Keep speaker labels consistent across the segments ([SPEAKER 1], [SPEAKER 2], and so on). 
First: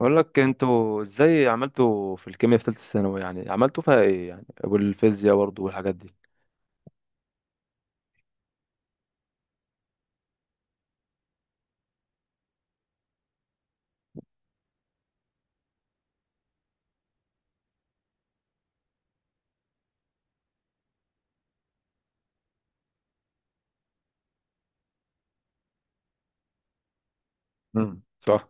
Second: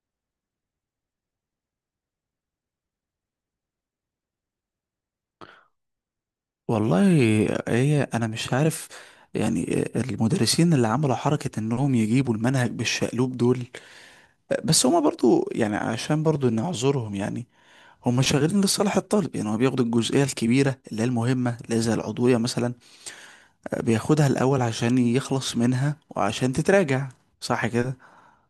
[SPEAKER 1] بقول لك انتوا ازاي عملتوا في الكيمياء في ثالثه ثانوي، يعني عملتوا فيها ايه يعني، والفيزياء برضو والحاجات دي؟
[SPEAKER 2] والله، هي انا مش عارف. يعني المدرسين اللي عملوا حركة انهم يجيبوا المنهج بالشقلوب دول، بس هما برضو يعني عشان برضو نعذرهم يعني. هما شغالين لصالح الطالب، يعني هو بياخد الجزئية الكبيرة اللي هي المهمة اللي هي زي العضوية مثلا، بياخدها الأول عشان يخلص منها وعشان تتراجع، صح كده؟
[SPEAKER 1] صح.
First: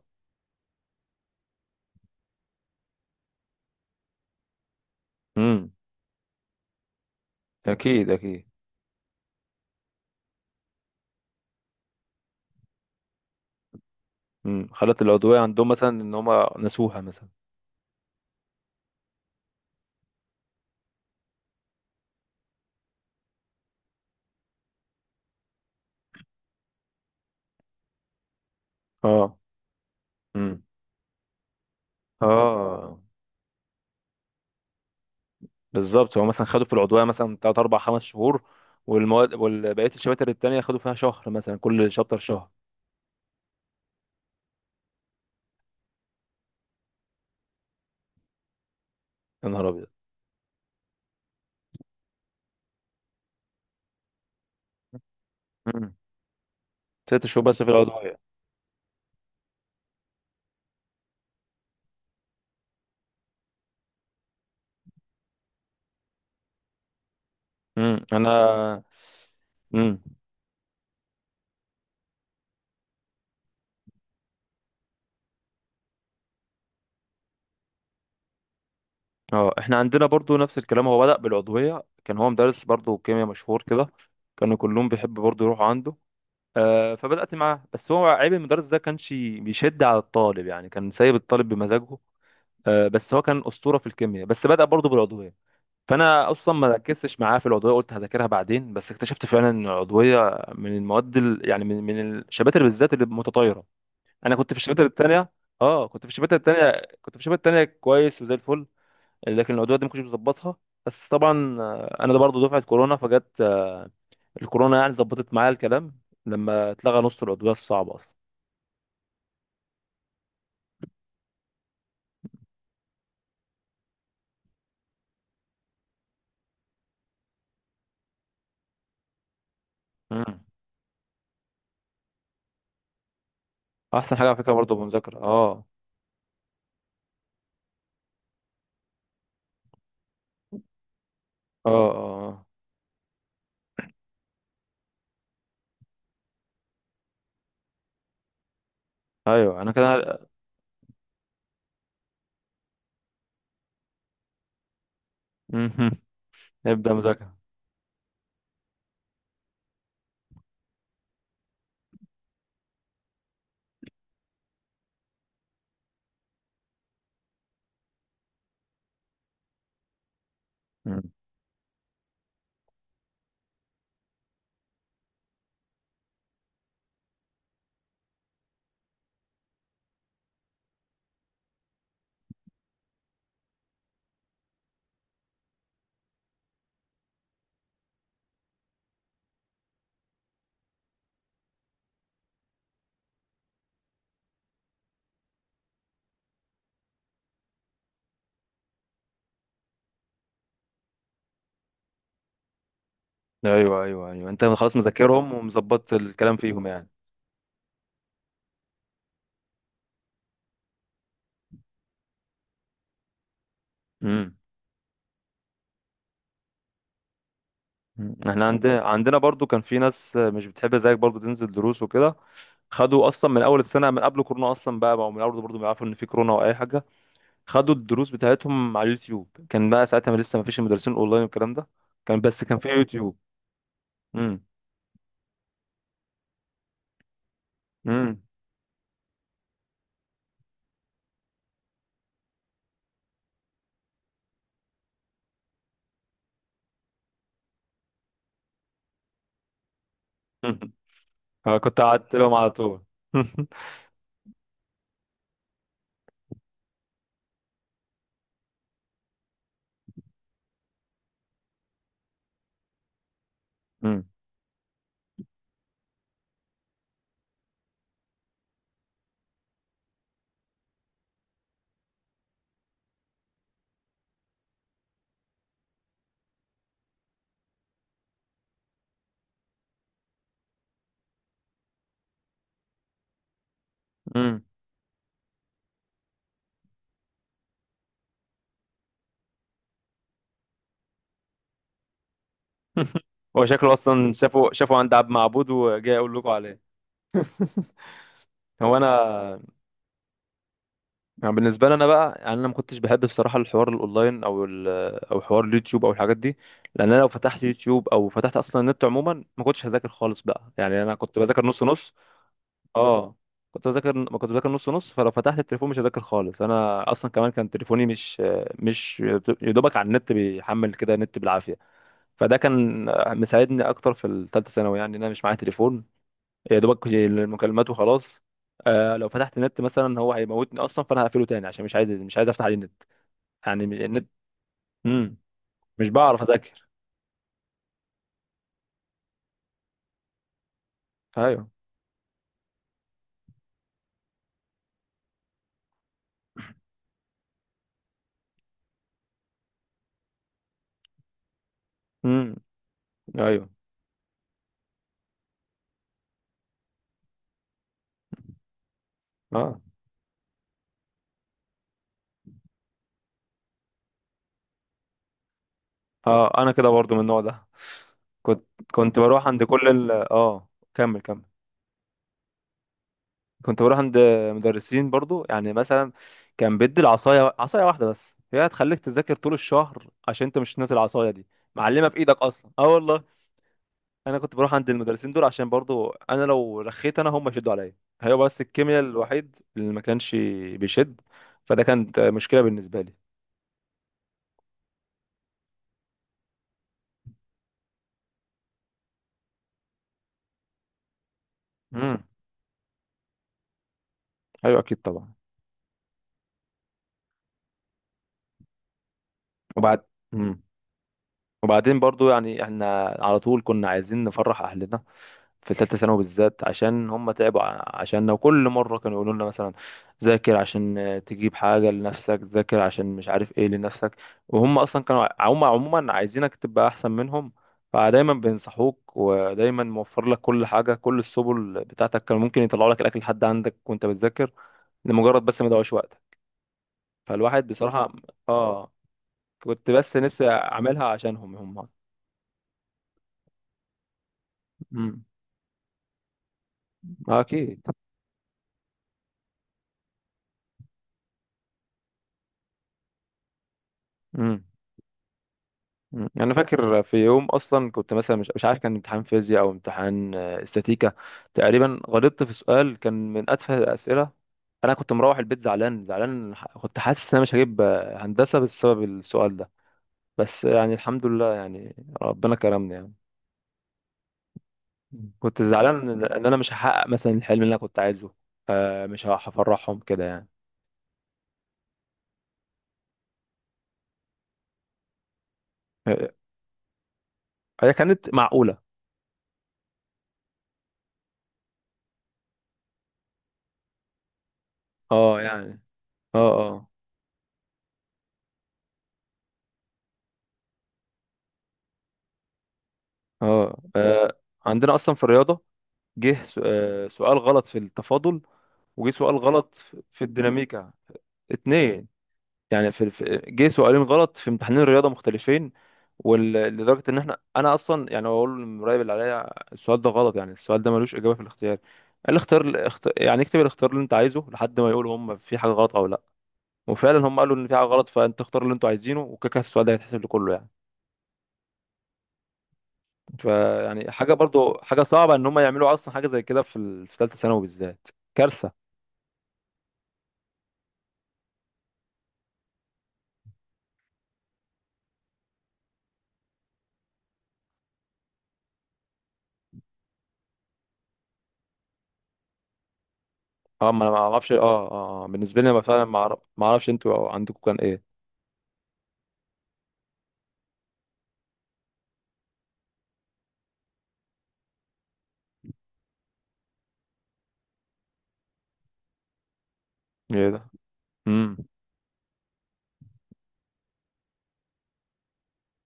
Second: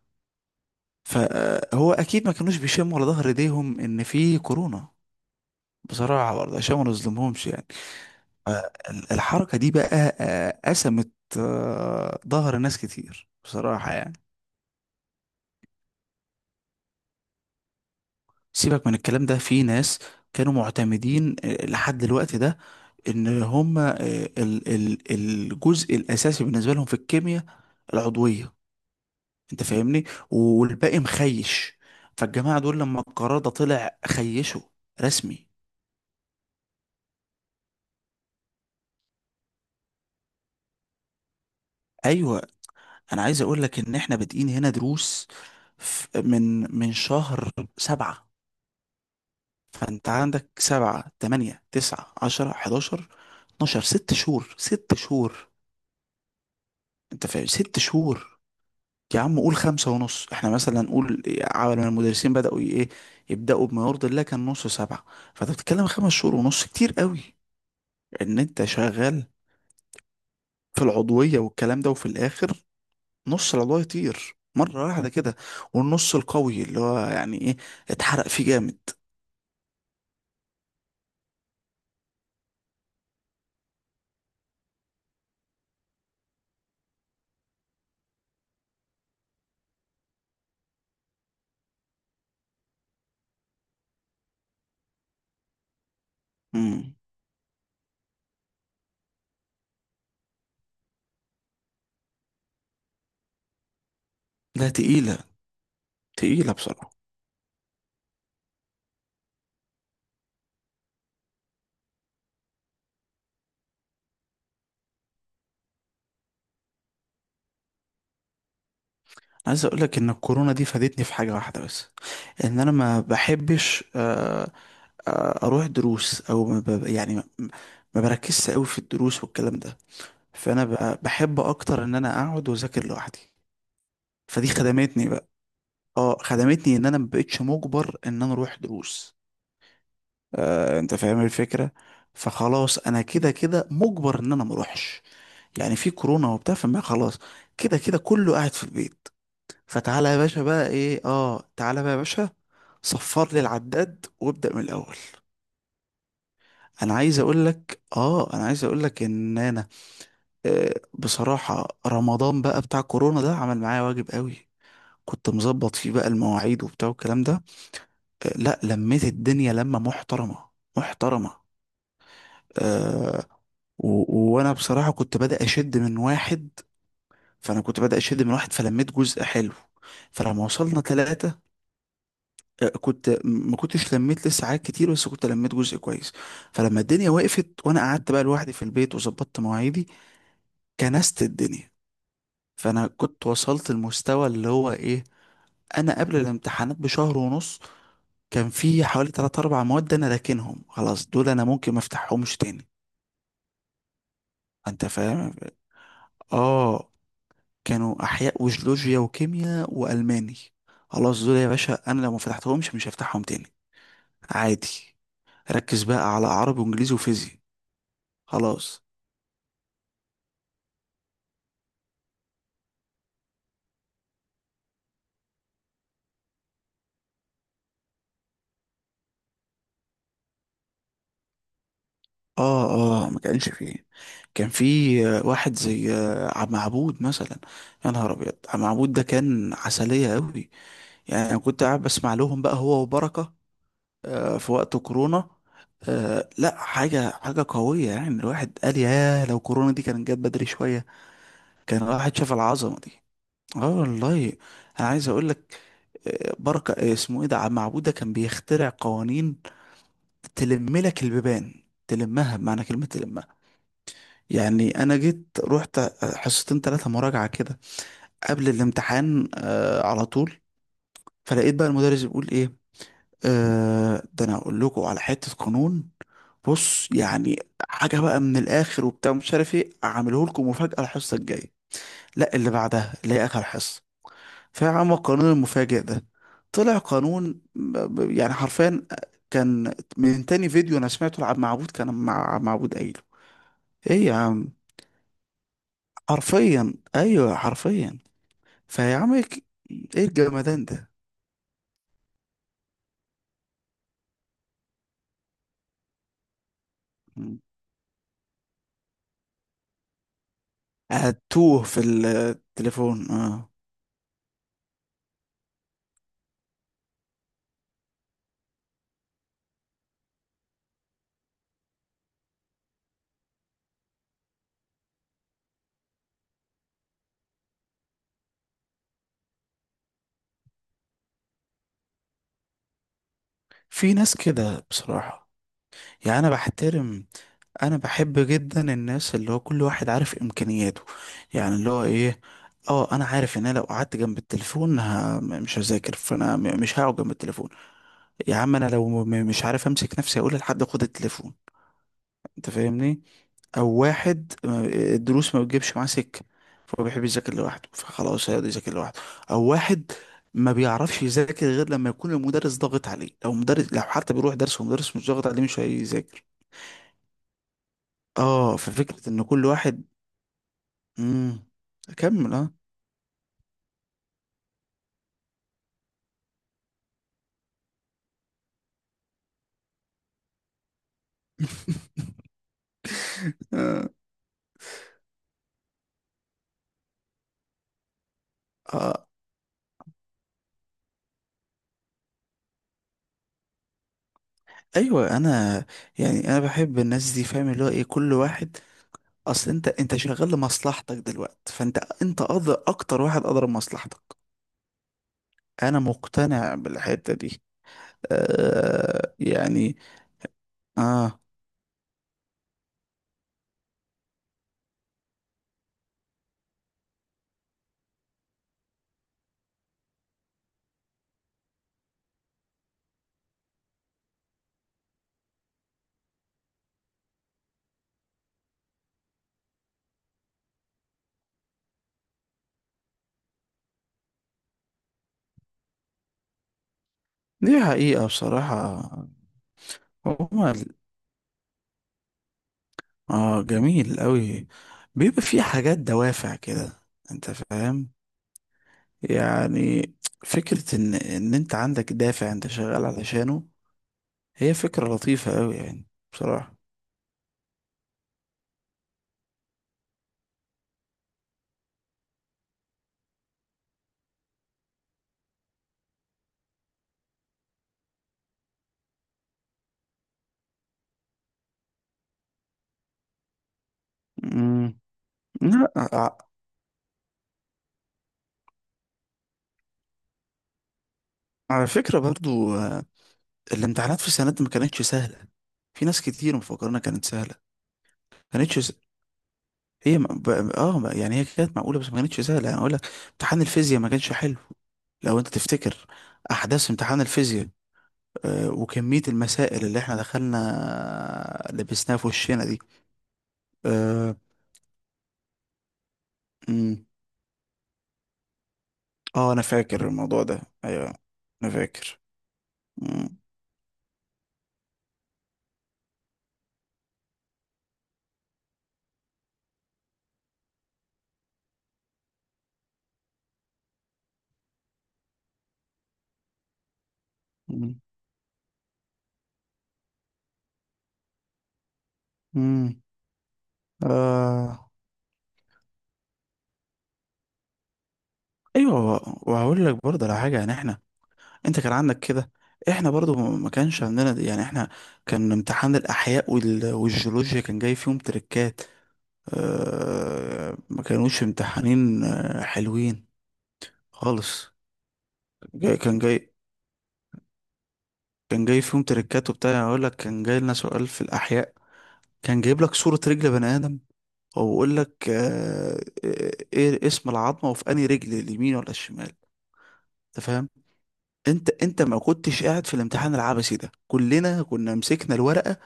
[SPEAKER 2] فهو أكيد ما كانوش بيشموا على ظهر ايديهم إن في كورونا،
[SPEAKER 1] امم.
[SPEAKER 2] بصراحة برضه عشان ما نظلمهمش يعني.
[SPEAKER 1] اكيد اكيد.
[SPEAKER 2] آه، الحركة دي بقى قسمت. ظهر ناس كتير بصراحة يعني.
[SPEAKER 1] خلت العضويه عندهم مثلا ان هم نسوها مثلا.
[SPEAKER 2] سيبك من الكلام ده، في ناس كانوا معتمدين لحد الوقت ده، ان هم الجزء الاساسي بالنسبة لهم في الكيمياء العضوية،
[SPEAKER 1] اه.
[SPEAKER 2] انت فاهمني؟
[SPEAKER 1] امم.
[SPEAKER 2] والباقي مخيش. فالجماعة دول
[SPEAKER 1] اه.
[SPEAKER 2] لما القرار ده طلع خيشوا رسمي.
[SPEAKER 1] بالظبط، هو مثلا خدوا في العضويه مثلا 3 4 5 شهور. والمواد والبقيه الشباتر التانية خدوا فيها شهر مثلا، كل شابتر
[SPEAKER 2] ايوه،
[SPEAKER 1] شهر.
[SPEAKER 2] انا عايز اقول لك ان احنا بادئين هنا دروس من شهر سبعة.
[SPEAKER 1] يا نهار ابيض!
[SPEAKER 2] فانت عندك سبعة، تمانية، تسعة، عشرة، حداشر، اتناشر، ست شهور ست شهور.
[SPEAKER 1] امم. ست
[SPEAKER 2] انت
[SPEAKER 1] شهور
[SPEAKER 2] فاهم؟
[SPEAKER 1] بس في
[SPEAKER 2] ست
[SPEAKER 1] العضويه.
[SPEAKER 2] شهور. يا عم قول خمسة ونص، احنا مثلا نقول عمل ما المدرسين بدأوا ايه، يبدأوا بما يرضي الله، كان نص سبعة. فانت بتتكلم خمس شهور ونص، كتير قوي.
[SPEAKER 1] امم، انا.
[SPEAKER 2] ان انت شغال
[SPEAKER 1] امم.
[SPEAKER 2] في العضوية والكلام ده، وفي الاخر نص العضوية يطير مرة واحدة كده، والنص القوي اللي هو يعني ايه، اتحرق فيه جامد.
[SPEAKER 1] اه. احنا عندنا برضو نفس الكلام، هو بدأ بالعضوية. كان هو مدرس برضو كيمياء مشهور كده. كانوا كلهم بيحب برضو يروحوا عنده. فبدأت معاه، بس هو عيب المدرس ده كانش بيشد على الطالب، يعني كان سايب الطالب بمزاجه. بس هو كان أسطورة في الكيمياء، بس بدأ برضو بالعضوية. فأنا أصلا ما
[SPEAKER 2] امم
[SPEAKER 1] ركزتش معاه في العضوية، قلت هذاكرها بعدين. بس اكتشفت فعلا إن العضوية من المواد يعني من الشباتر بالذات اللي متطايرة. أنا كنت في
[SPEAKER 2] لا،
[SPEAKER 1] الشباتر
[SPEAKER 2] تقيلة،
[SPEAKER 1] التانية. اه كنت في الشباتر
[SPEAKER 2] تقيلة
[SPEAKER 1] التانية.
[SPEAKER 2] بصراحة.
[SPEAKER 1] كنت في الشباتر التانية كويس وزي الفل. لكن العدويات دي ما كنتش بظبطها. بس طبعا انا ده برضه دفعه كورونا فجت الكورونا، يعني ظبطت معايا الكلام لما اتلغى نص العضويات الصعبه اصلا.
[SPEAKER 2] عايز اقول لك ان الكورونا دي فادتني في حاجه واحده بس. ان انا ما بحبش اروح دروس، او ما ب- يعني ما بركزش قوي في الدروس والكلام ده.
[SPEAKER 1] مم.
[SPEAKER 2] فانا بحب اكتر ان انا اقعد واذاكر لوحدي.
[SPEAKER 1] احسن حاجه على
[SPEAKER 2] فدي
[SPEAKER 1] فكره، برضه
[SPEAKER 2] خدمتني
[SPEAKER 1] بمذاكره
[SPEAKER 2] بقى.
[SPEAKER 1] اه.
[SPEAKER 2] اه، خدمتني ان انا ما بقتش مجبر ان انا اروح دروس. انت فاهم
[SPEAKER 1] اه
[SPEAKER 2] الفكره؟
[SPEAKER 1] اه.
[SPEAKER 2] فخلاص انا كده كده مجبر ان انا ما اروحش، يعني في كورونا وبتاع، فما خلاص. كده كده كله قاعد في البيت.
[SPEAKER 1] آه. ايوه انا
[SPEAKER 2] فتعالى يا
[SPEAKER 1] كده.
[SPEAKER 2] باشا بقى ايه، اه تعالى بقى يا باشا صفر لي العداد وابدأ من الاول.
[SPEAKER 1] مهم. نبدا
[SPEAKER 2] انا عايز
[SPEAKER 1] مذاكره.
[SPEAKER 2] اقول لك، اه انا عايز اقول لك ان انا بصراحة رمضان بقى بتاع كورونا ده عمل معايا واجب قوي. كنت مظبط فيه بقى المواعيد وبتاع والكلام ده. لا، لميت الدنيا لمة محترمة،
[SPEAKER 1] مم.
[SPEAKER 2] محترمة. آه وانا بصراحة كنت بدأ اشد من واحد. فانا كنت بدأ اشد من واحد فلميت جزء حلو. فلما وصلنا ثلاثة كنت ما كنتش لميت لسه حاجات كتير بس كنت لميت جزء كويس. فلما الدنيا وقفت وانا قعدت بقى لوحدي في البيت وظبطت مواعيدي، كنست الدنيا. فانا كنت وصلت المستوى اللي هو ايه، انا قبل الامتحانات بشهر ونص كان في حوالي 3 4 مواد انا راكنهم خلاص، دول انا ممكن ما افتحهمش تاني.
[SPEAKER 1] ايوه ايوه ايوه، انت خلاص
[SPEAKER 2] انت
[SPEAKER 1] مذاكرهم
[SPEAKER 2] فاهم؟
[SPEAKER 1] ومظبط الكلام فيهم يعني.
[SPEAKER 2] اه. كانوا احياء وجيولوجيا وكيمياء والماني، خلاص دول يا باشا انا لو ما فتحتهمش مش هفتحهم تاني،
[SPEAKER 1] امم.
[SPEAKER 2] عادي. ركز بقى على عربي وانجليزي وفيزياء،
[SPEAKER 1] احنا عندنا
[SPEAKER 2] خلاص.
[SPEAKER 1] برضو كان في ناس مش بتحب زيك برضو تنزل دروس وكده. خدوا اصلا من اول السنه من قبل كورونا اصلا بقى، بقوا من اول برضو بيعرفوا ان في كورونا او اي حاجه. خدوا الدروس بتاعتهم على اليوتيوب. كان بقى ساعتها ما لسه ما فيش المدرسين اونلاين والكلام ده، كان بس كان في
[SPEAKER 2] اه اه،
[SPEAKER 1] يوتيوب.
[SPEAKER 2] ما كانش فيه.
[SPEAKER 1] امم.
[SPEAKER 2] كان في واحد زي عم عبود مثلا. يا نهار
[SPEAKER 1] امم.
[SPEAKER 2] ابيض، عم عبود ده كان عسلية قوي. يعني انا كنت قاعد بسمع لهم بقى هو وبركة في وقت كورونا. لا، حاجة حاجة قوية يعني، الواحد قال يا لو كورونا دي كانت جت بدري شوية
[SPEAKER 1] أنا كنت
[SPEAKER 2] كان
[SPEAKER 1] قعدت
[SPEAKER 2] الواحد
[SPEAKER 1] لهم
[SPEAKER 2] شاف
[SPEAKER 1] على
[SPEAKER 2] العظمة
[SPEAKER 1] طول.
[SPEAKER 2] دي. اه والله. انا عايز اقول لك بركة اسمه ايه ده، عم عبود ده كان بيخترع قوانين تلم لك البيبان، تلمها بمعنى كلمة تلمها.
[SPEAKER 1] مم.
[SPEAKER 2] يعني انا جيت رحت حصتين ثلاثه مراجعه كده قبل الامتحان على طول، فلقيت بقى المدرس بيقول ايه. ده انا اقول لكم على حته قانون. بص يعني حاجه بقى من الاخر وبتاع مش عارف ايه اعمله لكم، مفاجاه الحصه الجايه، لا اللي بعدها اللي هي اخر حصه.
[SPEAKER 1] مم.
[SPEAKER 2] فيا عم، القانون المفاجئ ده طلع قانون يعني حرفيا، كان من تاني فيديو انا سمعته لعب معبود، كان مع معبود قايله.
[SPEAKER 1] هو شكله
[SPEAKER 2] ايه
[SPEAKER 1] اصلا
[SPEAKER 2] يا عم،
[SPEAKER 1] شافوا عند عبد معبود وجاي اقول لكم عليه.
[SPEAKER 2] حرفيا، ايوه حرفيا.
[SPEAKER 1] هو انا
[SPEAKER 2] فيا عم ايه، إيه الجمدان ده؟
[SPEAKER 1] يعني بالنسبه لي انا بقى، يعني انا ما كنتش بحب بصراحه الحوار الاونلاين او او حوار اليوتيوب او الحاجات دي. لان انا لو
[SPEAKER 2] مم.
[SPEAKER 1] فتحت يوتيوب او فتحت اصلا النت عموما ما كنتش هذاكر خالص بقى، يعني انا كنت بذاكر نص
[SPEAKER 2] هتوه في
[SPEAKER 1] نص.
[SPEAKER 2] التليفون
[SPEAKER 1] اه.
[SPEAKER 2] اه.
[SPEAKER 1] كنت بذاكر، ما كنت بذاكر نص نص، فلو فتحت التليفون مش هذاكر خالص. انا اصلا كمان كان تليفوني مش يدوبك على النت، بيحمل كده نت بالعافيه. فده كان مساعدني اكتر في الثالثه ثانوي، يعني ان انا مش معايا تليفون. يا دوبك المكالمات وخلاص. لو فتحت النت مثلا هو هيموتني اصلا، فانا هقفله تاني عشان مش عايز، مش عايز افتح عليه النت، يعني
[SPEAKER 2] في
[SPEAKER 1] النت.
[SPEAKER 2] ناس كده
[SPEAKER 1] امم.
[SPEAKER 2] بصراحة،
[SPEAKER 1] مش
[SPEAKER 2] يعني
[SPEAKER 1] بعرف
[SPEAKER 2] انا
[SPEAKER 1] اذاكر.
[SPEAKER 2] بحترم. انا بحب جدا الناس اللي هو كل واحد عارف امكانياته،
[SPEAKER 1] ايوه.
[SPEAKER 2] يعني اللي هو ايه، اه انا عارف ان انا لو قعدت جنب التليفون مش هذاكر، فانا مش هقعد جنب التليفون. يا عم انا لو مش عارف امسك نفسي، اقول لحد خد التليفون،
[SPEAKER 1] امم.
[SPEAKER 2] انت فاهمني؟
[SPEAKER 1] ايوه.
[SPEAKER 2] او واحد الدروس ما بتجيبش معاه سكه، فهو بيحب يذاكر لوحده، فخلاص هيقعد يذاكر لوحده. او
[SPEAKER 1] اه
[SPEAKER 2] واحد ما بيعرفش يذاكر غير لما يكون المدرس ضاغط عليه، لو مدرس لو حتى بيروح درس ومدرس مش ضاغط عليه مش هيذاكر.
[SPEAKER 1] اه، انا كده برضو من النوع ده. كنت
[SPEAKER 2] اه،
[SPEAKER 1] كنت
[SPEAKER 2] ففكره ان
[SPEAKER 1] بروح عند
[SPEAKER 2] كل
[SPEAKER 1] كل
[SPEAKER 2] واحد.
[SPEAKER 1] ال اه. كمل كمل.
[SPEAKER 2] امم اكمل اه.
[SPEAKER 1] كنت بروح عند مدرسين برضو، يعني مثلا كان بيدي العصايه، عصايه واحده بس هي هتخليك تذاكر طول الشهر عشان انت مش ناسي العصايه دي. معلمه في ايدك اصلا، اه والله.
[SPEAKER 2] اه
[SPEAKER 1] انا كنت بروح عند المدرسين دول عشان برضو انا لو رخيت انا هم يشدوا عليا. هي بس الكيمياء
[SPEAKER 2] آه،
[SPEAKER 1] الوحيد اللي ما كانش بيشد، فده كانت مشكله بالنسبه لي.
[SPEAKER 2] ايوه انا. يعني انا بحب الناس دي فاهم اللي هو ايه كل واحد، اصل انت انت شغال لمصلحتك دلوقتي، فانت
[SPEAKER 1] امم.
[SPEAKER 2] انت أقدر اكتر واحد قدر مصلحتك.
[SPEAKER 1] ايوه اكيد طبعا.
[SPEAKER 2] انا مقتنع بالحتة دي. يعني
[SPEAKER 1] وبعد
[SPEAKER 2] اه،
[SPEAKER 1] وبعدين برضو، يعني احنا على طول كنا عايزين نفرح اهلنا في ثالثه ثانوي بالذات، عشان هم تعبوا عشاننا. وكل مره كانوا يقولوا لنا مثلا ذاكر عشان تجيب حاجه لنفسك، ذاكر عشان مش عارف ايه لنفسك. وهم اصلا كانوا هم عموما عايزينك تبقى احسن منهم. فدايما بينصحوك، ودايما موفر لك كل حاجه، كل السبل بتاعتك. كانوا ممكن يطلعوا لك الاكل لحد عندك وانت بتذاكر لمجرد بس ما يضيعوش وقتك. فالواحد
[SPEAKER 2] دي
[SPEAKER 1] بصراحه
[SPEAKER 2] حقيقة
[SPEAKER 1] بالظبط، اه،
[SPEAKER 2] بصراحة.
[SPEAKER 1] كنت بس نفسي
[SPEAKER 2] هما ال-
[SPEAKER 1] اعملها عشانهم هم.
[SPEAKER 2] اه جميل قوي.
[SPEAKER 1] مم.
[SPEAKER 2] بيبقى في حاجات دوافع كده،
[SPEAKER 1] آه،
[SPEAKER 2] انت
[SPEAKER 1] اكيد.
[SPEAKER 2] فاهم؟ يعني فكرة ان انت عندك دافع انت شغال علشانه،
[SPEAKER 1] امم.
[SPEAKER 2] هي فكرة لطيفة قوي يعني.
[SPEAKER 1] أمم. انا
[SPEAKER 2] بصراحة.
[SPEAKER 1] فاكر في يوم اصلا، كنت مثلا مش عارف كان امتحان فيزياء او امتحان استاتيكا. تقريبا غلطت في سؤال كان من اتفه الاسئله. انا كنت مروح البيت زعلان زعلان، كنت حاسس ان انا مش هجيب هندسه بسبب السؤال ده. بس يعني الحمد لله يعني، ربنا كرمني يعني.
[SPEAKER 2] امم
[SPEAKER 1] أمم. كنت
[SPEAKER 2] لا
[SPEAKER 1] زعلان ان
[SPEAKER 2] ع-
[SPEAKER 1] إن انا مش هحقق مثلا الحلم اللي انا كنت عايزه، مش هفرحهم كده يعني.
[SPEAKER 2] على فكرة برضو الامتحانات في السنة دي ما كانتش سهلة. في ناس
[SPEAKER 1] آه،
[SPEAKER 2] كتير مفكرنا كانت سهلة.
[SPEAKER 1] هي كانت
[SPEAKER 2] ما
[SPEAKER 1] معقوله.
[SPEAKER 2] كانتش. هي ما- ب... اه، يعني هي كانت معقولة بس ما كانتش سهلة يعني اقول لك. امتحان الفيزياء ما كانش حلو، لو
[SPEAKER 1] اه
[SPEAKER 2] انت
[SPEAKER 1] يعني.
[SPEAKER 2] تفتكر
[SPEAKER 1] اه اه
[SPEAKER 2] احداث امتحان الفيزياء وكمية المسائل اللي احنا دخلنا لبسناها في وشنا دي.
[SPEAKER 1] اه.
[SPEAKER 2] اه.
[SPEAKER 1] آه، عندنا اصلا في الرياضه جه
[SPEAKER 2] مم.
[SPEAKER 1] سؤال غلط في التفاضل، وجه سؤال
[SPEAKER 2] انا
[SPEAKER 1] غلط
[SPEAKER 2] فاكر
[SPEAKER 1] في
[SPEAKER 2] الموضوع ده،
[SPEAKER 1] الديناميكا،
[SPEAKER 2] ايوه انا
[SPEAKER 1] اتنين.
[SPEAKER 2] فاكر.
[SPEAKER 1] يعني
[SPEAKER 2] مم.
[SPEAKER 1] جه سؤالين غلط في امتحانين رياضة مختلفين. لدرجة ان انا اصلا يعني بقول للمراقب اللي عليا السؤال ده غلط، يعني السؤال ده ملوش اجابة في الاختيار. قال لي اختار يعني اكتب الاختيار اللي انت عايزه لحد ما يقولوا هم في حاجة غلط او لا. وفعلا هم قالوا ان في حاجة
[SPEAKER 2] مم.
[SPEAKER 1] غلط، فانت اختار اللي انتوا عايزينه وكده كده السؤال ده هيتحسب لكله يعني.
[SPEAKER 2] مم.
[SPEAKER 1] فيعني حاجة، برضو
[SPEAKER 2] آه.
[SPEAKER 1] حاجة صعبة ان هم يعملوا اصلا حاجة زي كده في في ثالثة ثانوي بالذات. كارثة.
[SPEAKER 2] ايوه، وهقول لك برضه على حاجة، يعني احنا انت كان عندك كده، احنا برضه ما كانش عندنا دي. يعني احنا كان امتحان الاحياء والجيولوجيا كان جاي فيهم تريكات، ما كانوش امتحانين حلوين
[SPEAKER 1] اه، ما انا ما اعرفش، اه.
[SPEAKER 2] خالص.
[SPEAKER 1] اه. آه. بالنسبه لي انا
[SPEAKER 2] جاي
[SPEAKER 1] فعلا
[SPEAKER 2] كان جاي،
[SPEAKER 1] ما اعرفش انتوا عندكم كان ايه.
[SPEAKER 2] كان جاي فيهم تريكات وبتاع، يعني اقول لك كان جاي لنا سؤال في الاحياء كان جايب لك صورة رجل بني ادم، وبقول لك ايه اسم العظمة وفي انهي رجل، اليمين ولا الشمال؟ انت
[SPEAKER 1] ايه ده.
[SPEAKER 2] فاهم؟
[SPEAKER 1] امم.
[SPEAKER 2] انت انت ما كنتش قاعد في الامتحان العبثي ده، كلنا كنا مسكنا الورقة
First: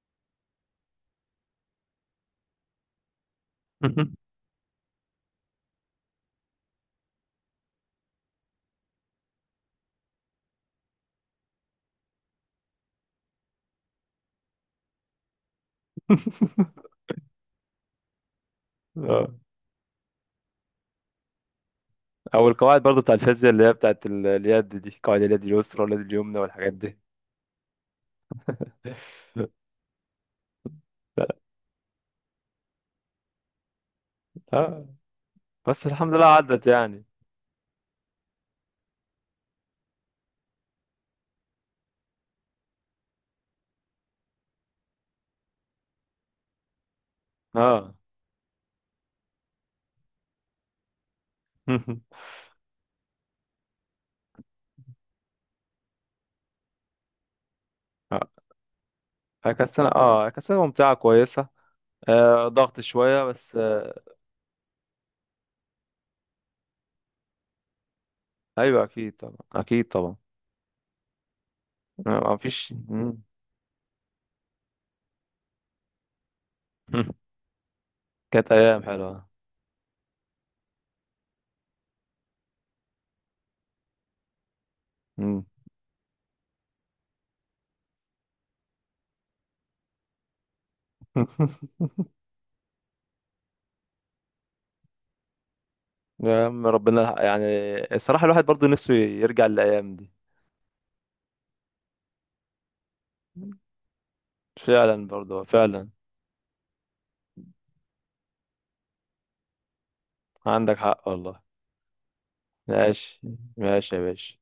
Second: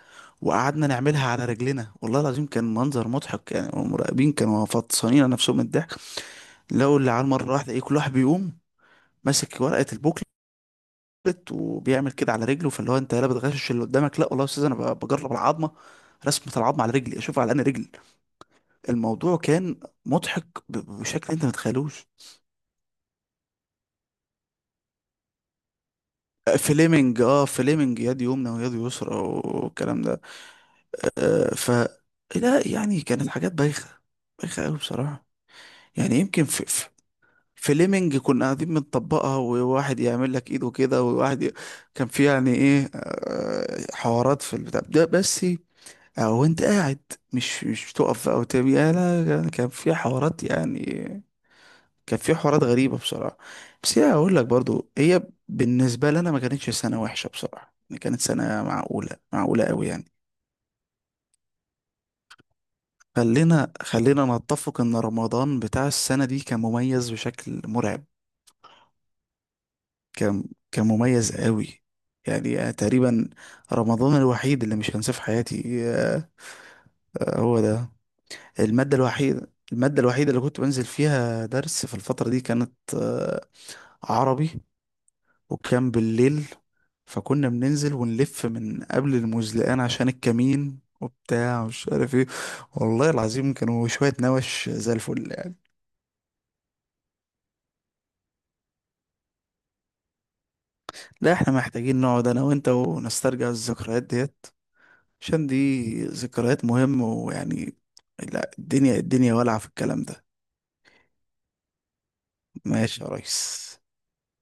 [SPEAKER 2] وقعدنا نعملها على رجلنا. والله العظيم كان منظر مضحك، يعني المراقبين كانوا فطسانين على نفسهم من الضحك. لو اللي على المرة واحدة ايه، كل واحد بيقوم ماسك ورقة البوكلت وبيعمل كده على رجله، فاللي هو انت لا بتغشش اللي قدامك، لا والله يا استاذ انا بجرب العظمة، رسمة العظمة على رجلي اشوف على انهي رجل.
[SPEAKER 1] اه.
[SPEAKER 2] الموضوع كان مضحك بشكل انت ما تتخيلوش.
[SPEAKER 1] او القواعد برضو بتاع الفيزياء، اللي هي بتاعت اليد دي، قواعد اليد اليسرى واليد اليمنى والحاجات دي.
[SPEAKER 2] فليمنج، اه، فليمنج، يد يمنى ويد يسرى والكلام ده. آه ف لا يعني كانت حاجات بايخة، بايخة قوي
[SPEAKER 1] اه
[SPEAKER 2] بصراحة.
[SPEAKER 1] بس الحمد
[SPEAKER 2] يعني
[SPEAKER 1] لله
[SPEAKER 2] يمكن في,
[SPEAKER 1] عدت
[SPEAKER 2] في
[SPEAKER 1] يعني.
[SPEAKER 2] فليمنج كنا قاعدين بنطبقها، وواحد يعمل لك ايده كده وواحد كان في يعني ايه حوارات في البتاع ده بس. او انت قاعد مش
[SPEAKER 1] اه.
[SPEAKER 2] تقف او تبي لا لا، كان في حوارات يعني. كان في حوارات غريبه بصراحه. بس هي اقول لك برضو، هي بالنسبه لنا ما كانتش سنه وحشه بصراحه يعني، كانت
[SPEAKER 1] اه،
[SPEAKER 2] سنه معقوله معقوله قوي يعني.
[SPEAKER 1] كانت سنة ممتعة كويسة. ضغط شوية بس
[SPEAKER 2] خلينا
[SPEAKER 1] آه
[SPEAKER 2] خلينا نتفق ان رمضان بتاع السنه دي كان مميز بشكل مرعب.
[SPEAKER 1] ايوه اكيد طبعا اكيد طبعا.
[SPEAKER 2] كان كان مميز قوي.
[SPEAKER 1] ما
[SPEAKER 2] يعني
[SPEAKER 1] فيش. مم.
[SPEAKER 2] تقريبا رمضان الوحيد اللي مش هنساه في حياتي هو ده.
[SPEAKER 1] كانت ايام
[SPEAKER 2] المادة
[SPEAKER 1] حلوة.
[SPEAKER 2] الوحيدة المادة الوحيدة اللي كنت بنزل فيها درس في الفترة دي كانت عربي،
[SPEAKER 1] مم.
[SPEAKER 2] وكان بالليل، فكنا بننزل ونلف من قبل المزلقان عشان الكمين وبتاع ومش عارف ايه. والله العظيم كانوا شوية نوش زي الفل يعني.
[SPEAKER 1] يا عم ربنا يلحق، يعني الصراحة الواحد برضه نفسه يرجع للأيام دي.
[SPEAKER 2] لا احنا محتاجين نقعد انا وانت ونسترجع الذكريات ديت،
[SPEAKER 1] فعلا برضه
[SPEAKER 2] عشان
[SPEAKER 1] فعلا.
[SPEAKER 2] دي ذكريات مهمة ويعني. لا الدنيا الدنيا ولعة في الكلام ده.
[SPEAKER 1] عندك حق والله.
[SPEAKER 2] ماشي يا
[SPEAKER 1] ماشي.
[SPEAKER 2] ريس.
[SPEAKER 1] ماشي يا باشا.